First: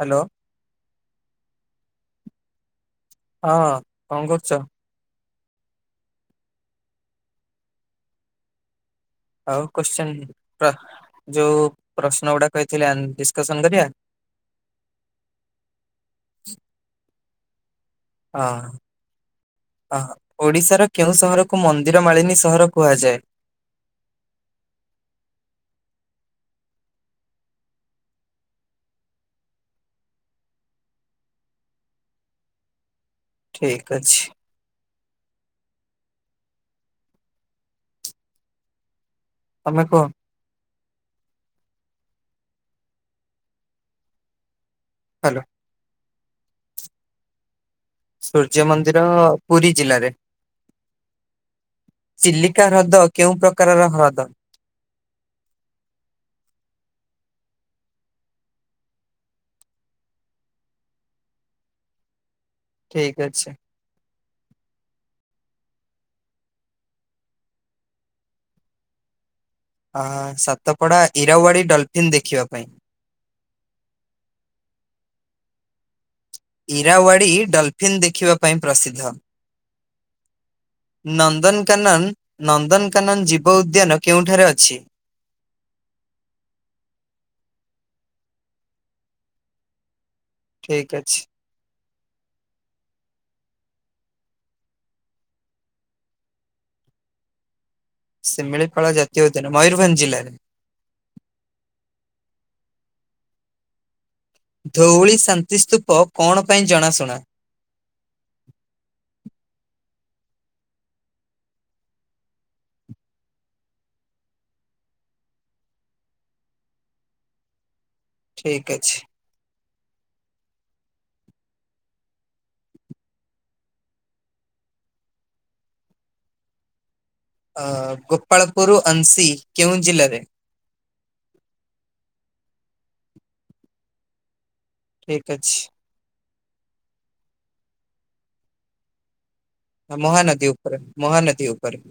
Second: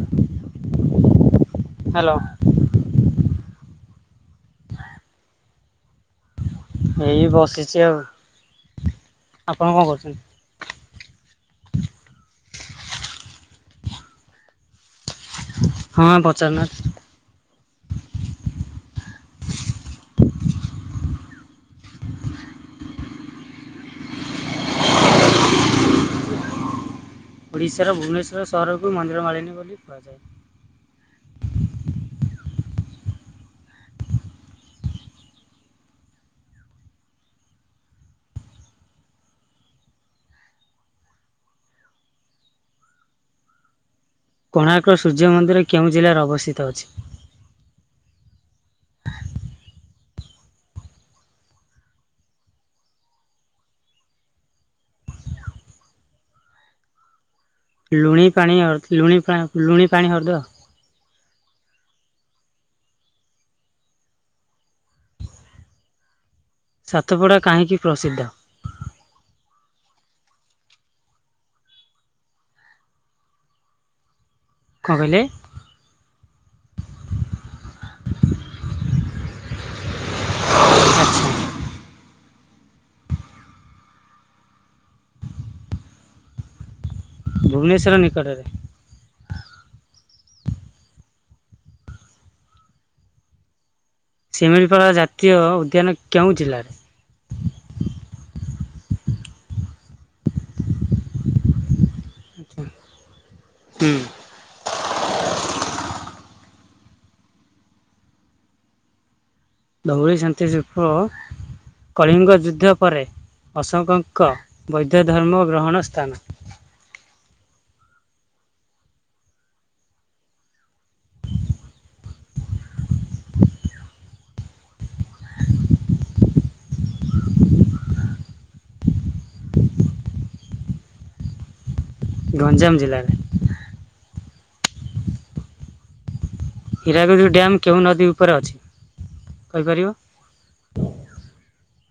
Hello. Hello. ହଁ କଣ କରୁଛ? ଏଇ ବସିଛି ଆଉ। ଆଉ ଆପଣ କଣ କରୁଛନ୍ତି? କୋଶ୍ଚିନର ଯୋଉ ପ୍ରଶ୍ନ ଗୁଡା କହିଥିଲି ଆନ୍ ଡିସ୍କସନ କରିବା? ହଁ ପଚାରୁନ। ହଁ। ଅ ଓଡିଶାର କେଉଁ ସହରକୁ ମନ୍ଦିର ମାଳିନୀ ସହର କୁହାଯାଏ? ଓଡ଼ିଶାର ଭୁବନେଶ୍ୱର ସହରକୁ ମନ୍ଦିର ମାଳିନୀ ବୋଲି କୁହାଯାଏ। ଠିକ୍ ଅଛି। ତମେ କୁହ? କୋଣାର୍କ ସୂର୍ଯ୍ୟ ହ୍ୟାଲୋ। ମନ୍ଦିର କେଉଁ ଜିଲ୍ଲାରେ ଅବସ୍ଥିତ ଅଛି? ସୂର୍ଯ୍ୟ ମନ୍ଦିର, ପୁରୀ ଜିଲ୍ଲାରେ। ଚିଲିକା ହ୍ରଦ କେଉଁ ପ୍ରକାର ର ହ୍ରଦ? ଲୁଣି ପାଣି ଆଉ ଲୁଣି ପା ଲୁଣି ପାଣି ହ୍ରଦ। ଠିକ ଅଛି। ସାତପଡ଼ା କାହିଁକି ପ୍ରସିଦ୍ଧ? ଅ ସାତପଡା ଇରାୱାଡି ଡଲଫିନ୍ ଦେଖିବା ପାଇଁ। କଣ କହିଲେ? ଇରାୱାଡ଼ି ଡଲ୍ଫିନ୍ ଦେଖିବା ପାଇଁ ପ୍ରସିଦ୍ଧ। ଆଚ୍ଛା ନନ୍ଦନକାନନ ନନ୍ଦନକାନନ ଜୀବ ଉଦ୍ୟାନ କେଉଁଠାରେ ଅଛି? ଭୁବନେଶ୍ୱର ନିକଟରେ। ଠିକ ଅଛି। ଶିମିଳିପାଳ ଜାତୀୟ ଉଦ୍ୟାନ କେଉଁ ଜିଲ୍ଲାରେ? ଶିମିଳିପାଳ ଜାତୀୟ ଉଦ୍ୟାନ ମୟୂରଭଞ୍ଜ ଜିଲ୍ଲାରେ। ହୁଁ। ଧଉଳି ଶାନ୍ତିସ୍ତୂପ କଣ ପାଇଁ ଜଣାଶୁଣା? ଧୋଉଳି ଶାନ୍ତି ସୁପ କଳିଙ୍ଗ ଯୁଦ୍ଧ ପରେ ଅଶୋକଙ୍କ ବୈଦ୍ଧ ଧର୍ମ ଗ୍ରହଣ ସ୍ଥାନ। ଠିକ ଅଛି। ଅ ଗୋପାଳପୁର ଅଂଶୀ କେଉଁ ଜିଲ୍ଲାରେ? ଗଞ୍ଜାମ ଜିଲ୍ଲାରେ। ଠିକ୍ ଅଛି। ହୀରାକୁଦ୍ ଡ୍ୟାମ୍ କେଉଁ ନଦୀ ଉପରେ ଅଛି କହିପାରିବେ? ମହାନଦୀ ଉପରେ ମହାନଦୀ ଉପରେ।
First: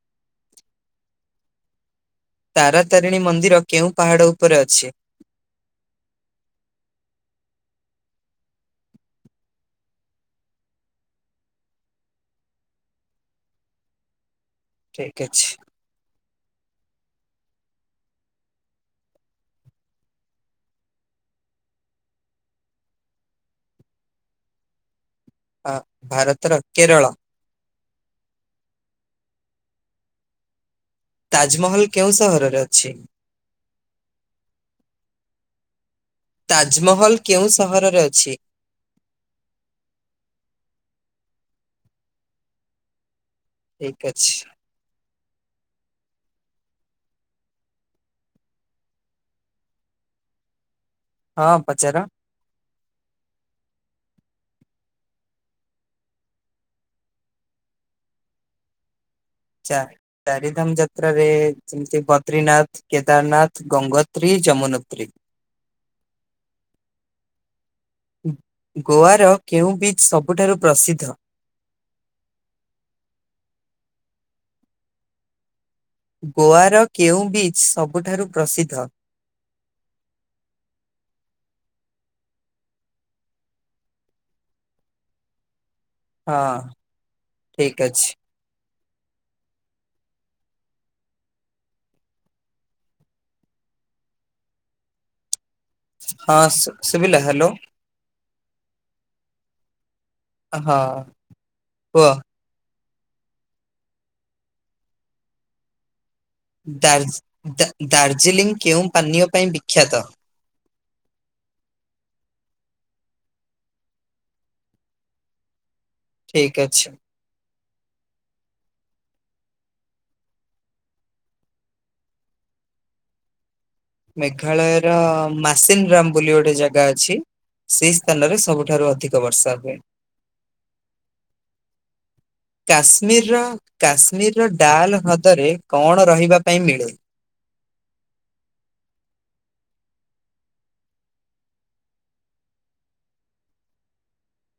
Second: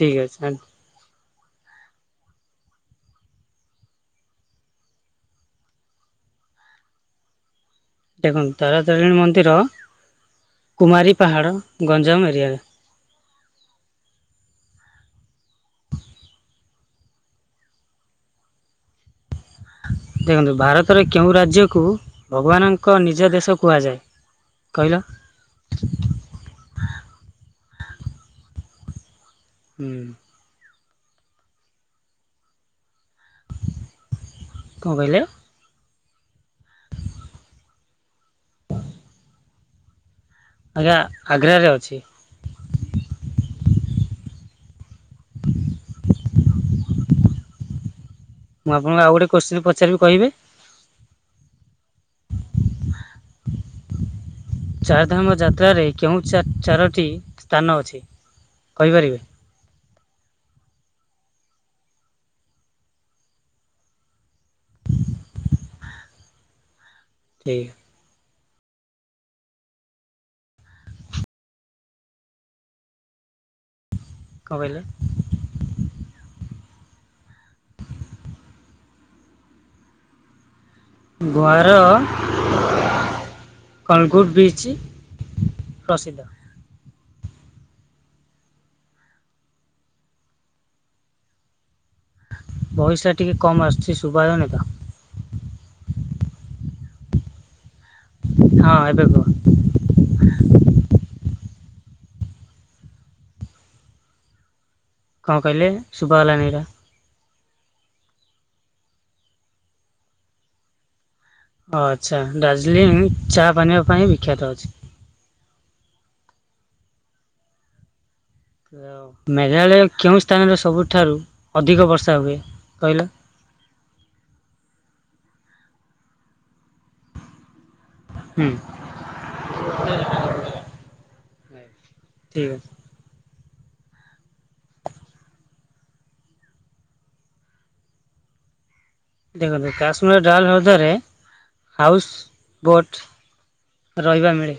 ଠିକ୍ ଅଛି ଆ ତାରାତାରିଣୀ ମନ୍ଦିର କେଉଁ ପାହାଡ଼ ଉପରେ ଅଛି। ଦେଖନ୍ତୁ ତାର ତାରିଣୀ ମନ୍ଦିର କୁମାରୀ ପାହାଡ଼ ଗଞ୍ଜାମ ଏରିଆରେ। ଠିକ୍ ଅଛି। ଦେଖନ୍ତୁ ଭାରତରେ କେଉଁ ରାଜ୍ୟକୁ ଭଗବାନଙ୍କ ନିଜ ଦେଶ କୁହାଯାଏ? କହିଲ? ଅ ଭାରତର କେରଳ। ହୁଁ। ତାଜମହଲ କେଉଁ ସହରରେ ଅଛି? କଁ କହଲେ? ତାଜମହଲ କେଉଁ ସହରରେ ଅଛି? ଆଜ୍ଞା ଆଗ୍ରାରେ ଅଛି। ଠିକ୍ ଅଛି। ମୁଁ ଆପଣଙ୍କୁ ଆଉ ଗୋଟେ କୋଶ୍ଚିନ୍ ପଚାରିବି କହିବେ? ହଁ ପଚାର। ଚାରିଧାମ ଯାତ୍ରାରେ କେଉଁ ଚାରୋଟି ସ୍ଥାନ ଅଛି। କହିପାରିବେ? ଚା-ଚାରିଧାମ ଯାତ୍ରାରେ ଯେମିତି ବଦ୍ରିନାଥ୍ କେଦାରନାଥ, ଗଙ୍ଗୋତ୍ରୀ, ଯମନୋତ୍ରୀ ଠିକ୍। ଗୋଆର କେଉଁ ବିଚ୍ ସବୁଠାରୁ ପ୍ରସିଦ୍ଧ? କଣ କହିଲେ? ଗୋଆର କେଉଁ ବିଚ୍ ସବୁଠାରୁ ପ୍ରସିଦ୍ଧ? ଗୋଆର କଣଗୁଟ୍ ବିଚ୍ ପ୍ରସିଦ୍ଧ ହଁ ଠିକ୍ ଅଛି। ଭଏସ୍ ଟିକେ କମ ଆସୁଛି ସୁଭାଜାଉନି ତ ହଁ ସୁ-ସୁଭିଲା ହାଲୋ ହଁ ଏବେ କୁହ। ହଁ କୁହ। କଣ କହିଲେ ଶୁଭା ଗଲାନି ଏଇଟା ଦାର୍ଜ-ଦାର୍ଜିଲିଂ କେଉଁ ପାନୀୟ ପାଇଁ ବିଖ୍ୟାତ? ଓ ଆଚ୍ଛା ଦାର୍ଜିଲିଂ ଚା ପାନିଅ ପାଇଁ ବିଖ୍ୟାତ ଅଛି। ଠିକ୍ ଅଛି। ମେଘାଳୟ କେଉଁ ସ୍ଥାନରେ ସବୁଠାରୁ ଅଧିକ ବର୍ଷା ହୁଏ କହିଲ? ମେଘାଳୟର ମାସିନ୍ ରାମ୍ ବୋଲି ଗୋଟେ ଜାଗା ଅଛି। ସେଇ ସ୍ଥାନରେ ହୁଁ ସବୁଠାରୁ ଅଧିକ ବର୍ଷା ହୁଏ। ଠିକ୍ ଅଛି କାଶ୍ମୀରିର କାଶ୍ମୀରିର୍ ଡାଲ୍ ହ୍ରଦରେ କଣ ରହିବା ପାଇଁ ମିଳେ? ଦେଖନ୍ତୁ କାଶ୍ମୀର୍ ଡାଲ୍ ହ୍ରଦ୍ଦରେ ହାଉସ୍ ବୋଟ୍ ରହିବା ମିଳେ।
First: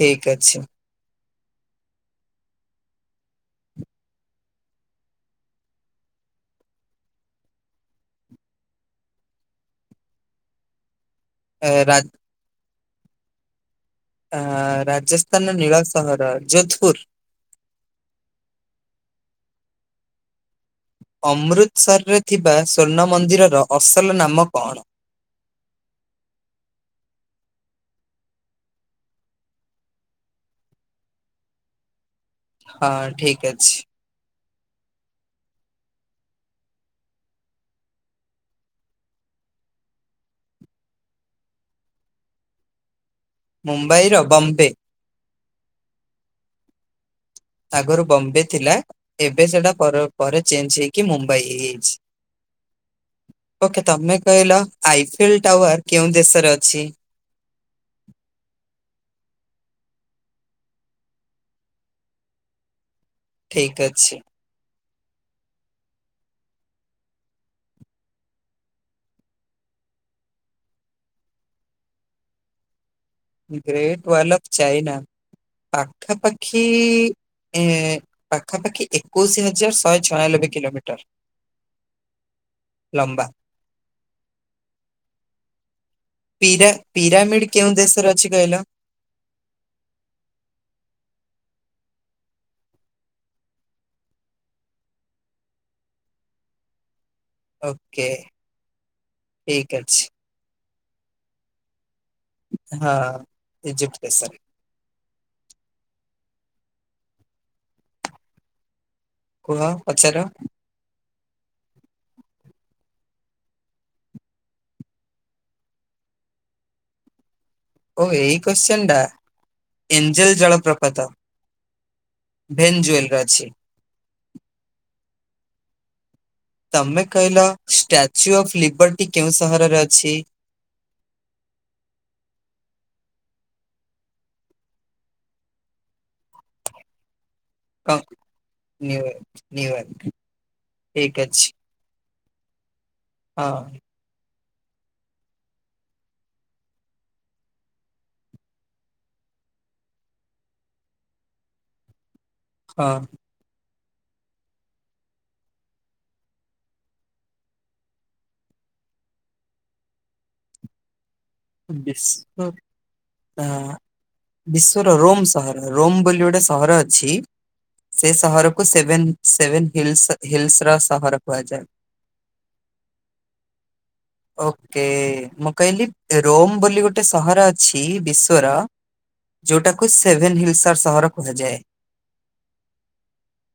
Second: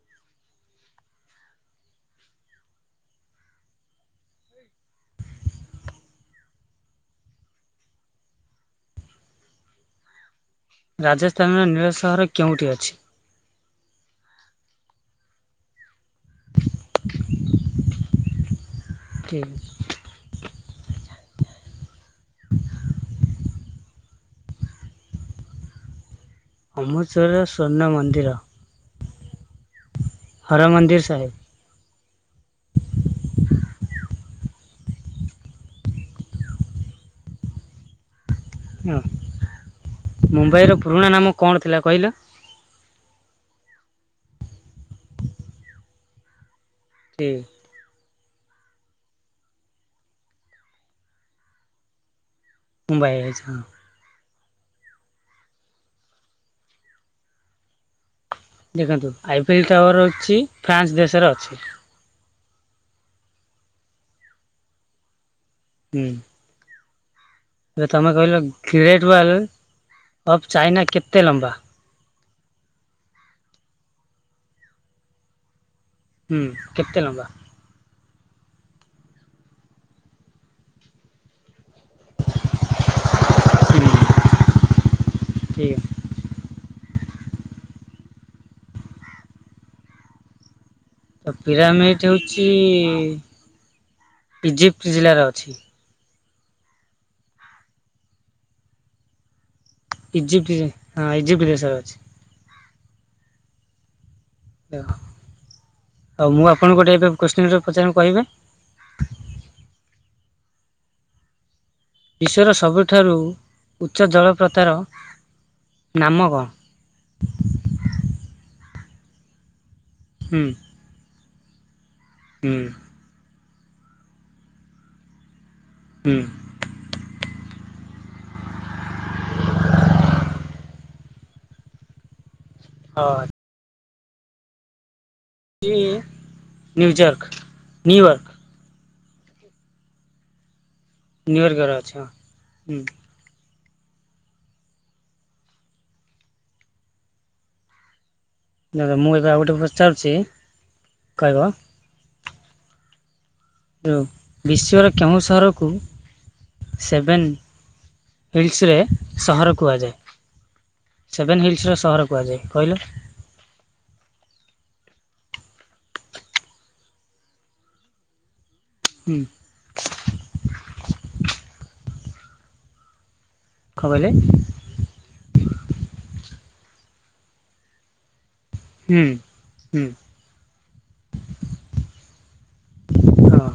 ଠିକ୍ ଅଛି। ରାଜସ୍ଥାନର ନୀଳ ରା ସହର କେଉଁଠି ଅଛି? ଅ ରାଜସ୍ଥାନ ର ନୀଳ ସହର ଯୋଧ୍ ପୁର୍। ଠିକ୍ ଅଛି। ଅମୃତସରରେ ଥିବା ସ୍ୱର୍ଣ୍ଣ ମନ୍ଦିରର ଅସଲ ନାମ କଣ? ଅମୃତସରର ସ୍ୱର୍ଣ୍ଣ ମନ୍ଦିର? ହର ମନ୍ଦିର ସାହେବ୍। ହଁ ଠିକ ଅଛି। ହଁ ମୁମ୍ବାଇର ପୁରୁଣା ନାମ କଣ ଥିଲା କହିଲ? ମୁମ୍ବାଇ ର ବମ୍ବେ। ଠିକ୍। ଆଗରୁ ବମ୍ବେ ଥିଲା। ଏବେ ସେଟା ପର ପରେ ଚେଞ୍ଜ୍ ହେଇକି ମୁମ୍ବାଇ ହେଇଯାଇଛି। ମୁମ୍ବାଇ ହେଇଛି ହଁ। ଓକେ ତମେ କହିଲ ଆଇଫିଲ୍ ଟାୱାର କେଉଁ ଦେଶରେ ଅଛି? ଦେଖନ୍ତୁ ଆଇଫିଲ ଟାୱାର ଅଛି ଫ୍ରାନ୍ସ ଦେଶରେ ଅଛି। ଠିକ ଅଛି। ହୁଁ। ଏବେ ତମେ କହିଲ ଗ୍ରେଟ୍ ୱାଲ୍ ଅଫ୍ ଚାଇନା କେତେ ଲମ୍ବା? ଗ୍ରେଟ୍ ୱାଲ ଅଫ୍ ଚାଇନା ହୁଁ ପାଖାପାଖି କେତେ ଲମ୍ବା? ଏଁ ପାଖାପାଖି ଏକୋଇଶି ହଜାର ଶହେ ଛୟାଲବେ କିଲୋମିଟର। ଲମ୍ବା। ହୁଁ ଠିକ୍। ପିରା ପିରାମିଡ କେଉଁ ଦେଶରେ ଅଛି କହିଲ? ତ ପିରାମିଡ଼ ହେଉଚି ଇଜିପ୍ଟ୍ ଜିଲ୍ଲାରେ ଅଛି। ଓକେ ଠିକ ଅଛି। ଇଜିପ୍ଟି ହଁ ଇଜିପ୍ଟ୍ ଦେଶରେ ଅଛି। ହଁ ଇଜିପ୍ଟ୍ ଦେଶରେ। ହଉ ଆଉ ମୁଁ ଆପଣଙ୍କୁ ଗୋଟେ ଏବେ କ୍ୱେଶ୍ଚିନ ଟେ ପଚାରିମି କହିବେ? କୁହ ପଚାର। ବିଶ୍ୱର ସବୁଠାରୁ ଉଚ୍ଚ ଜଳପ୍ରତାର ନାମ କଣ? ଓ ଏଇ କ୍ୱେଶ୍ଚିନ୍ ଟା ଏଞ୍ଜେଲ ହୁଁ ଜଳପ୍ରପାତ। ହୁଁ ଭେନ୍ ଜୁଏଲ୍ ରେ ଅଛି। ହୁଁ। ତମେ କହିଲ ଷ୍ଟାଚୁ ଅଫ୍ ଲିବର୍ଟି କେଉଁ ସହରରେ ଅଛି? ଅ ଇ ନ୍ୟୁଜର୍କ। କଁ ନ୍ୟୁୟର୍କ ନ୍ୟୁୟର୍ ନ୍ୟୁୟର୍କ। ଠିକ ଅଛି ନ୍ୟୁୟର୍କ ରେ ଅଛ ହୁଁ। ହଁ। ଧର ମୁଁ ଏବେ ଆଉ ଗୋଟେ ପଚାରୁଛି କହିବ? ହଁ। ଯେଉଁ ବିଶ୍ୱର କେଉଁ ସହରକୁ ସେଭେନ୍ ହିଲ୍ସରେ ସହର କୁହାଯାଏ। ସେଭେନ୍ ହିଲ୍ସ ର ସହର କୁହାଯାଏ। କହିଲ? ଏହା ବିଶ୍ଵର ରୋମ ସହର। ରୋମ ବୋଲି ଗୋଟେ ସହର ଅଛି ସେ ସହର। କୁ ସେଭେନ ହୁଁ ସେଭେନ ହିଲ୍ସ ହିଲ୍ସର ସହର କୁହାଯାଏ। କଁ କହିଲେ? କେ ମୁଁ କହିଲି ରୋମ ବୋଲି ଗୋଟେ ସହର ଅଛି ବିଶ୍ଵର ହୁଁ ହୁଁ ଯୋଉଟାକୁ ସେଭେନ ହିଲ୍ସର ସହର କୁହାଯାଏ। ହଁ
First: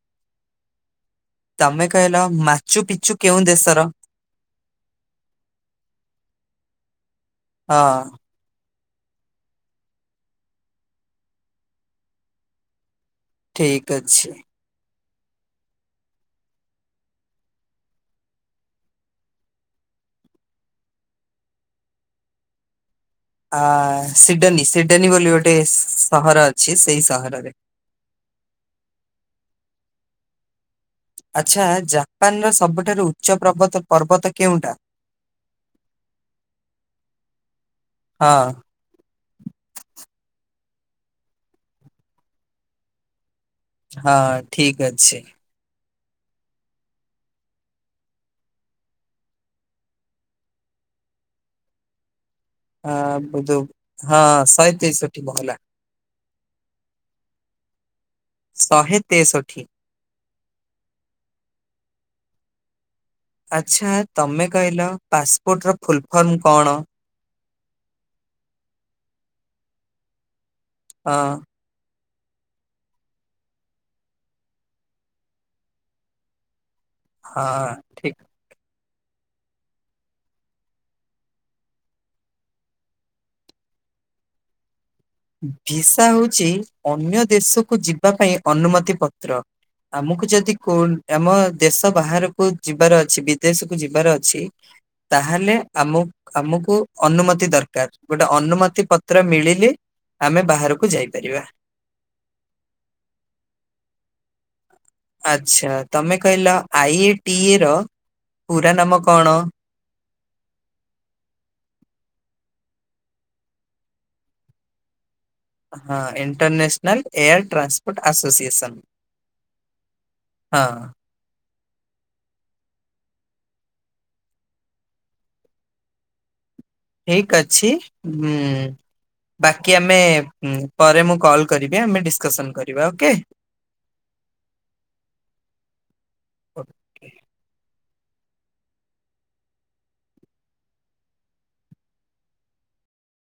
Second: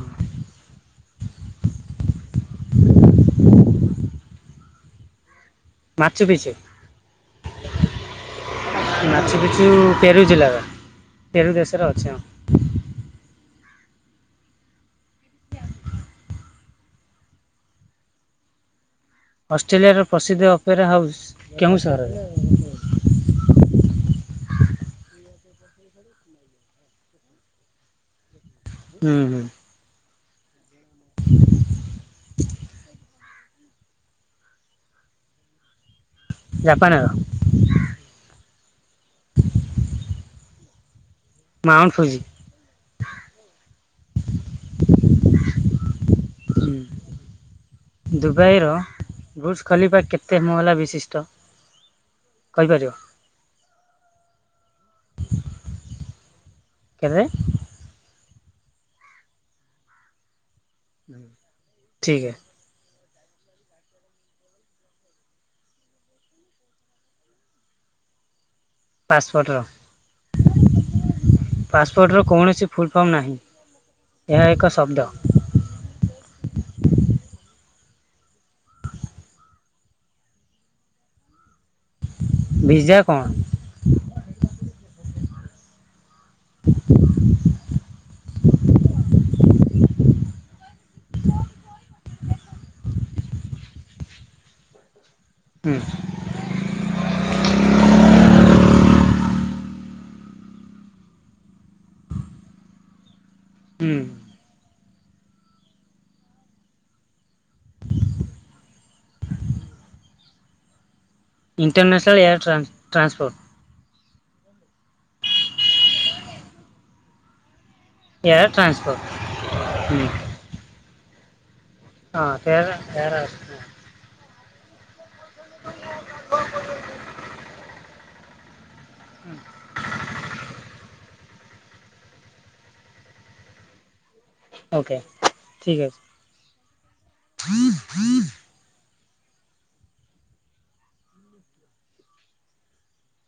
ତମେ କହିଲ ମାଚୁ ପିଚୁ କେଉଁ ଦେଶର? ମାଚୁ ପିଚୁ। ହଁ। ମାଛ ପିଛୁ! ପେରୁ ଜିଲ୍ଲାର, ପେରୁ ଦେଶରେ ଅଛି ଆମ ଠିକ୍ ଅଛି। ଅଷ୍ଟ୍ରେଲିଆର ପ୍ରସିଦ୍ଧ ଅପେରା ହାଉସ୍ କେଉଁ ସହରରେ? ଆ, ସିଡନୀ! ସିଡନୀ ବୋଲି ଗୋଟେ ସହର ଅଛି, ସେଇ ସହରରେ। ହୁଁ, ହୁଁ। ଆଚ୍ଛା, ଜାପାନର ସବୁଠାରୁ ଉଚ୍ଚ ପ୍ରବତ ପର୍ବତ କେଉଁଟା? ଜାପାନାର ହଁ। Mount Fuji. ହଁ ଠିକ୍ ଅଛି। ହୁଁ ଦୁବାଇର ବୁର୍ଜ ଖଲିଫା କେତେ ମହଲା ବିଶିଷ୍ଟ? କହିପାରିବ ଆ, ବୁଧୁ! ହଁ, ଶହେ ତେଇଶ। ମହଲା, କେତେ? ଶହେ ତେଷଠି। ଠିକ୍ ହେ। ଆଚ୍ଛା, ତମେ କହିଲ ପାସପୋର୍ଟ ର ଫୁଲଫର୍ମ କଣ? ପାସ୍ପୋର୍ଟର ହଁ। ପାସ୍ପୋର୍ଟର କୌଣସି ଫୁଲ୍ଫର୍ମ ନାହିଁ, ଏହା ଏକ ଶବ୍ଦ। ହଁ, ଠିକ୍। ଭିଜ୍ଜା କଣ? ଭିସା ହଉଛି, ଅନ୍ୟ ଦେଶକୁ କୁ ଯିବା ପାଇଁ ଅନୁମତି ପତ୍ର। ଆମକୁ ଯଦି କୋଣ ଆମ ଦେଶ ବାହାରକୁ ଯିବାର ଅଛି। ବିଦେଶ କୁ ଯିବାର ଅଛି, ତାହେଲେ ହୁଁ ଆମକୁ ଆମକୁ ଅନୁମତି ଦରକାର। ଗୋଟେ ଅନୁମତି ପତ୍ର ମିଳିଲେ ଆମେ ବାହାରକୁ ଯାଇପାରିବା। ହୁଁ। ଆଛା, ତମେ କହିଲ, ଆଇ ଏ ଟି ଏ ର ପୁରା ନାମ କଣ? ଇଣ୍ଟରନେସ୍ନାଲ୍ ଏୟାର ଟ୍ରାନ୍-ଟ୍ରାସପୋର୍ଟ ହଁ, international air transport air association. Transport ହୁଁ ହଁ। ହଁ [unintelligible] [inaudible] ଠିକ୍ ଅଛି। ହୁଁ, ବାକି ଆମେ ପରେ, ମୁଁ କଲ୍ କରିବେ। ଆମେ ଡିସ୍କସନ କରିବା ଓକେ? ଓକେ! ଠିକ୍ ଅଛି।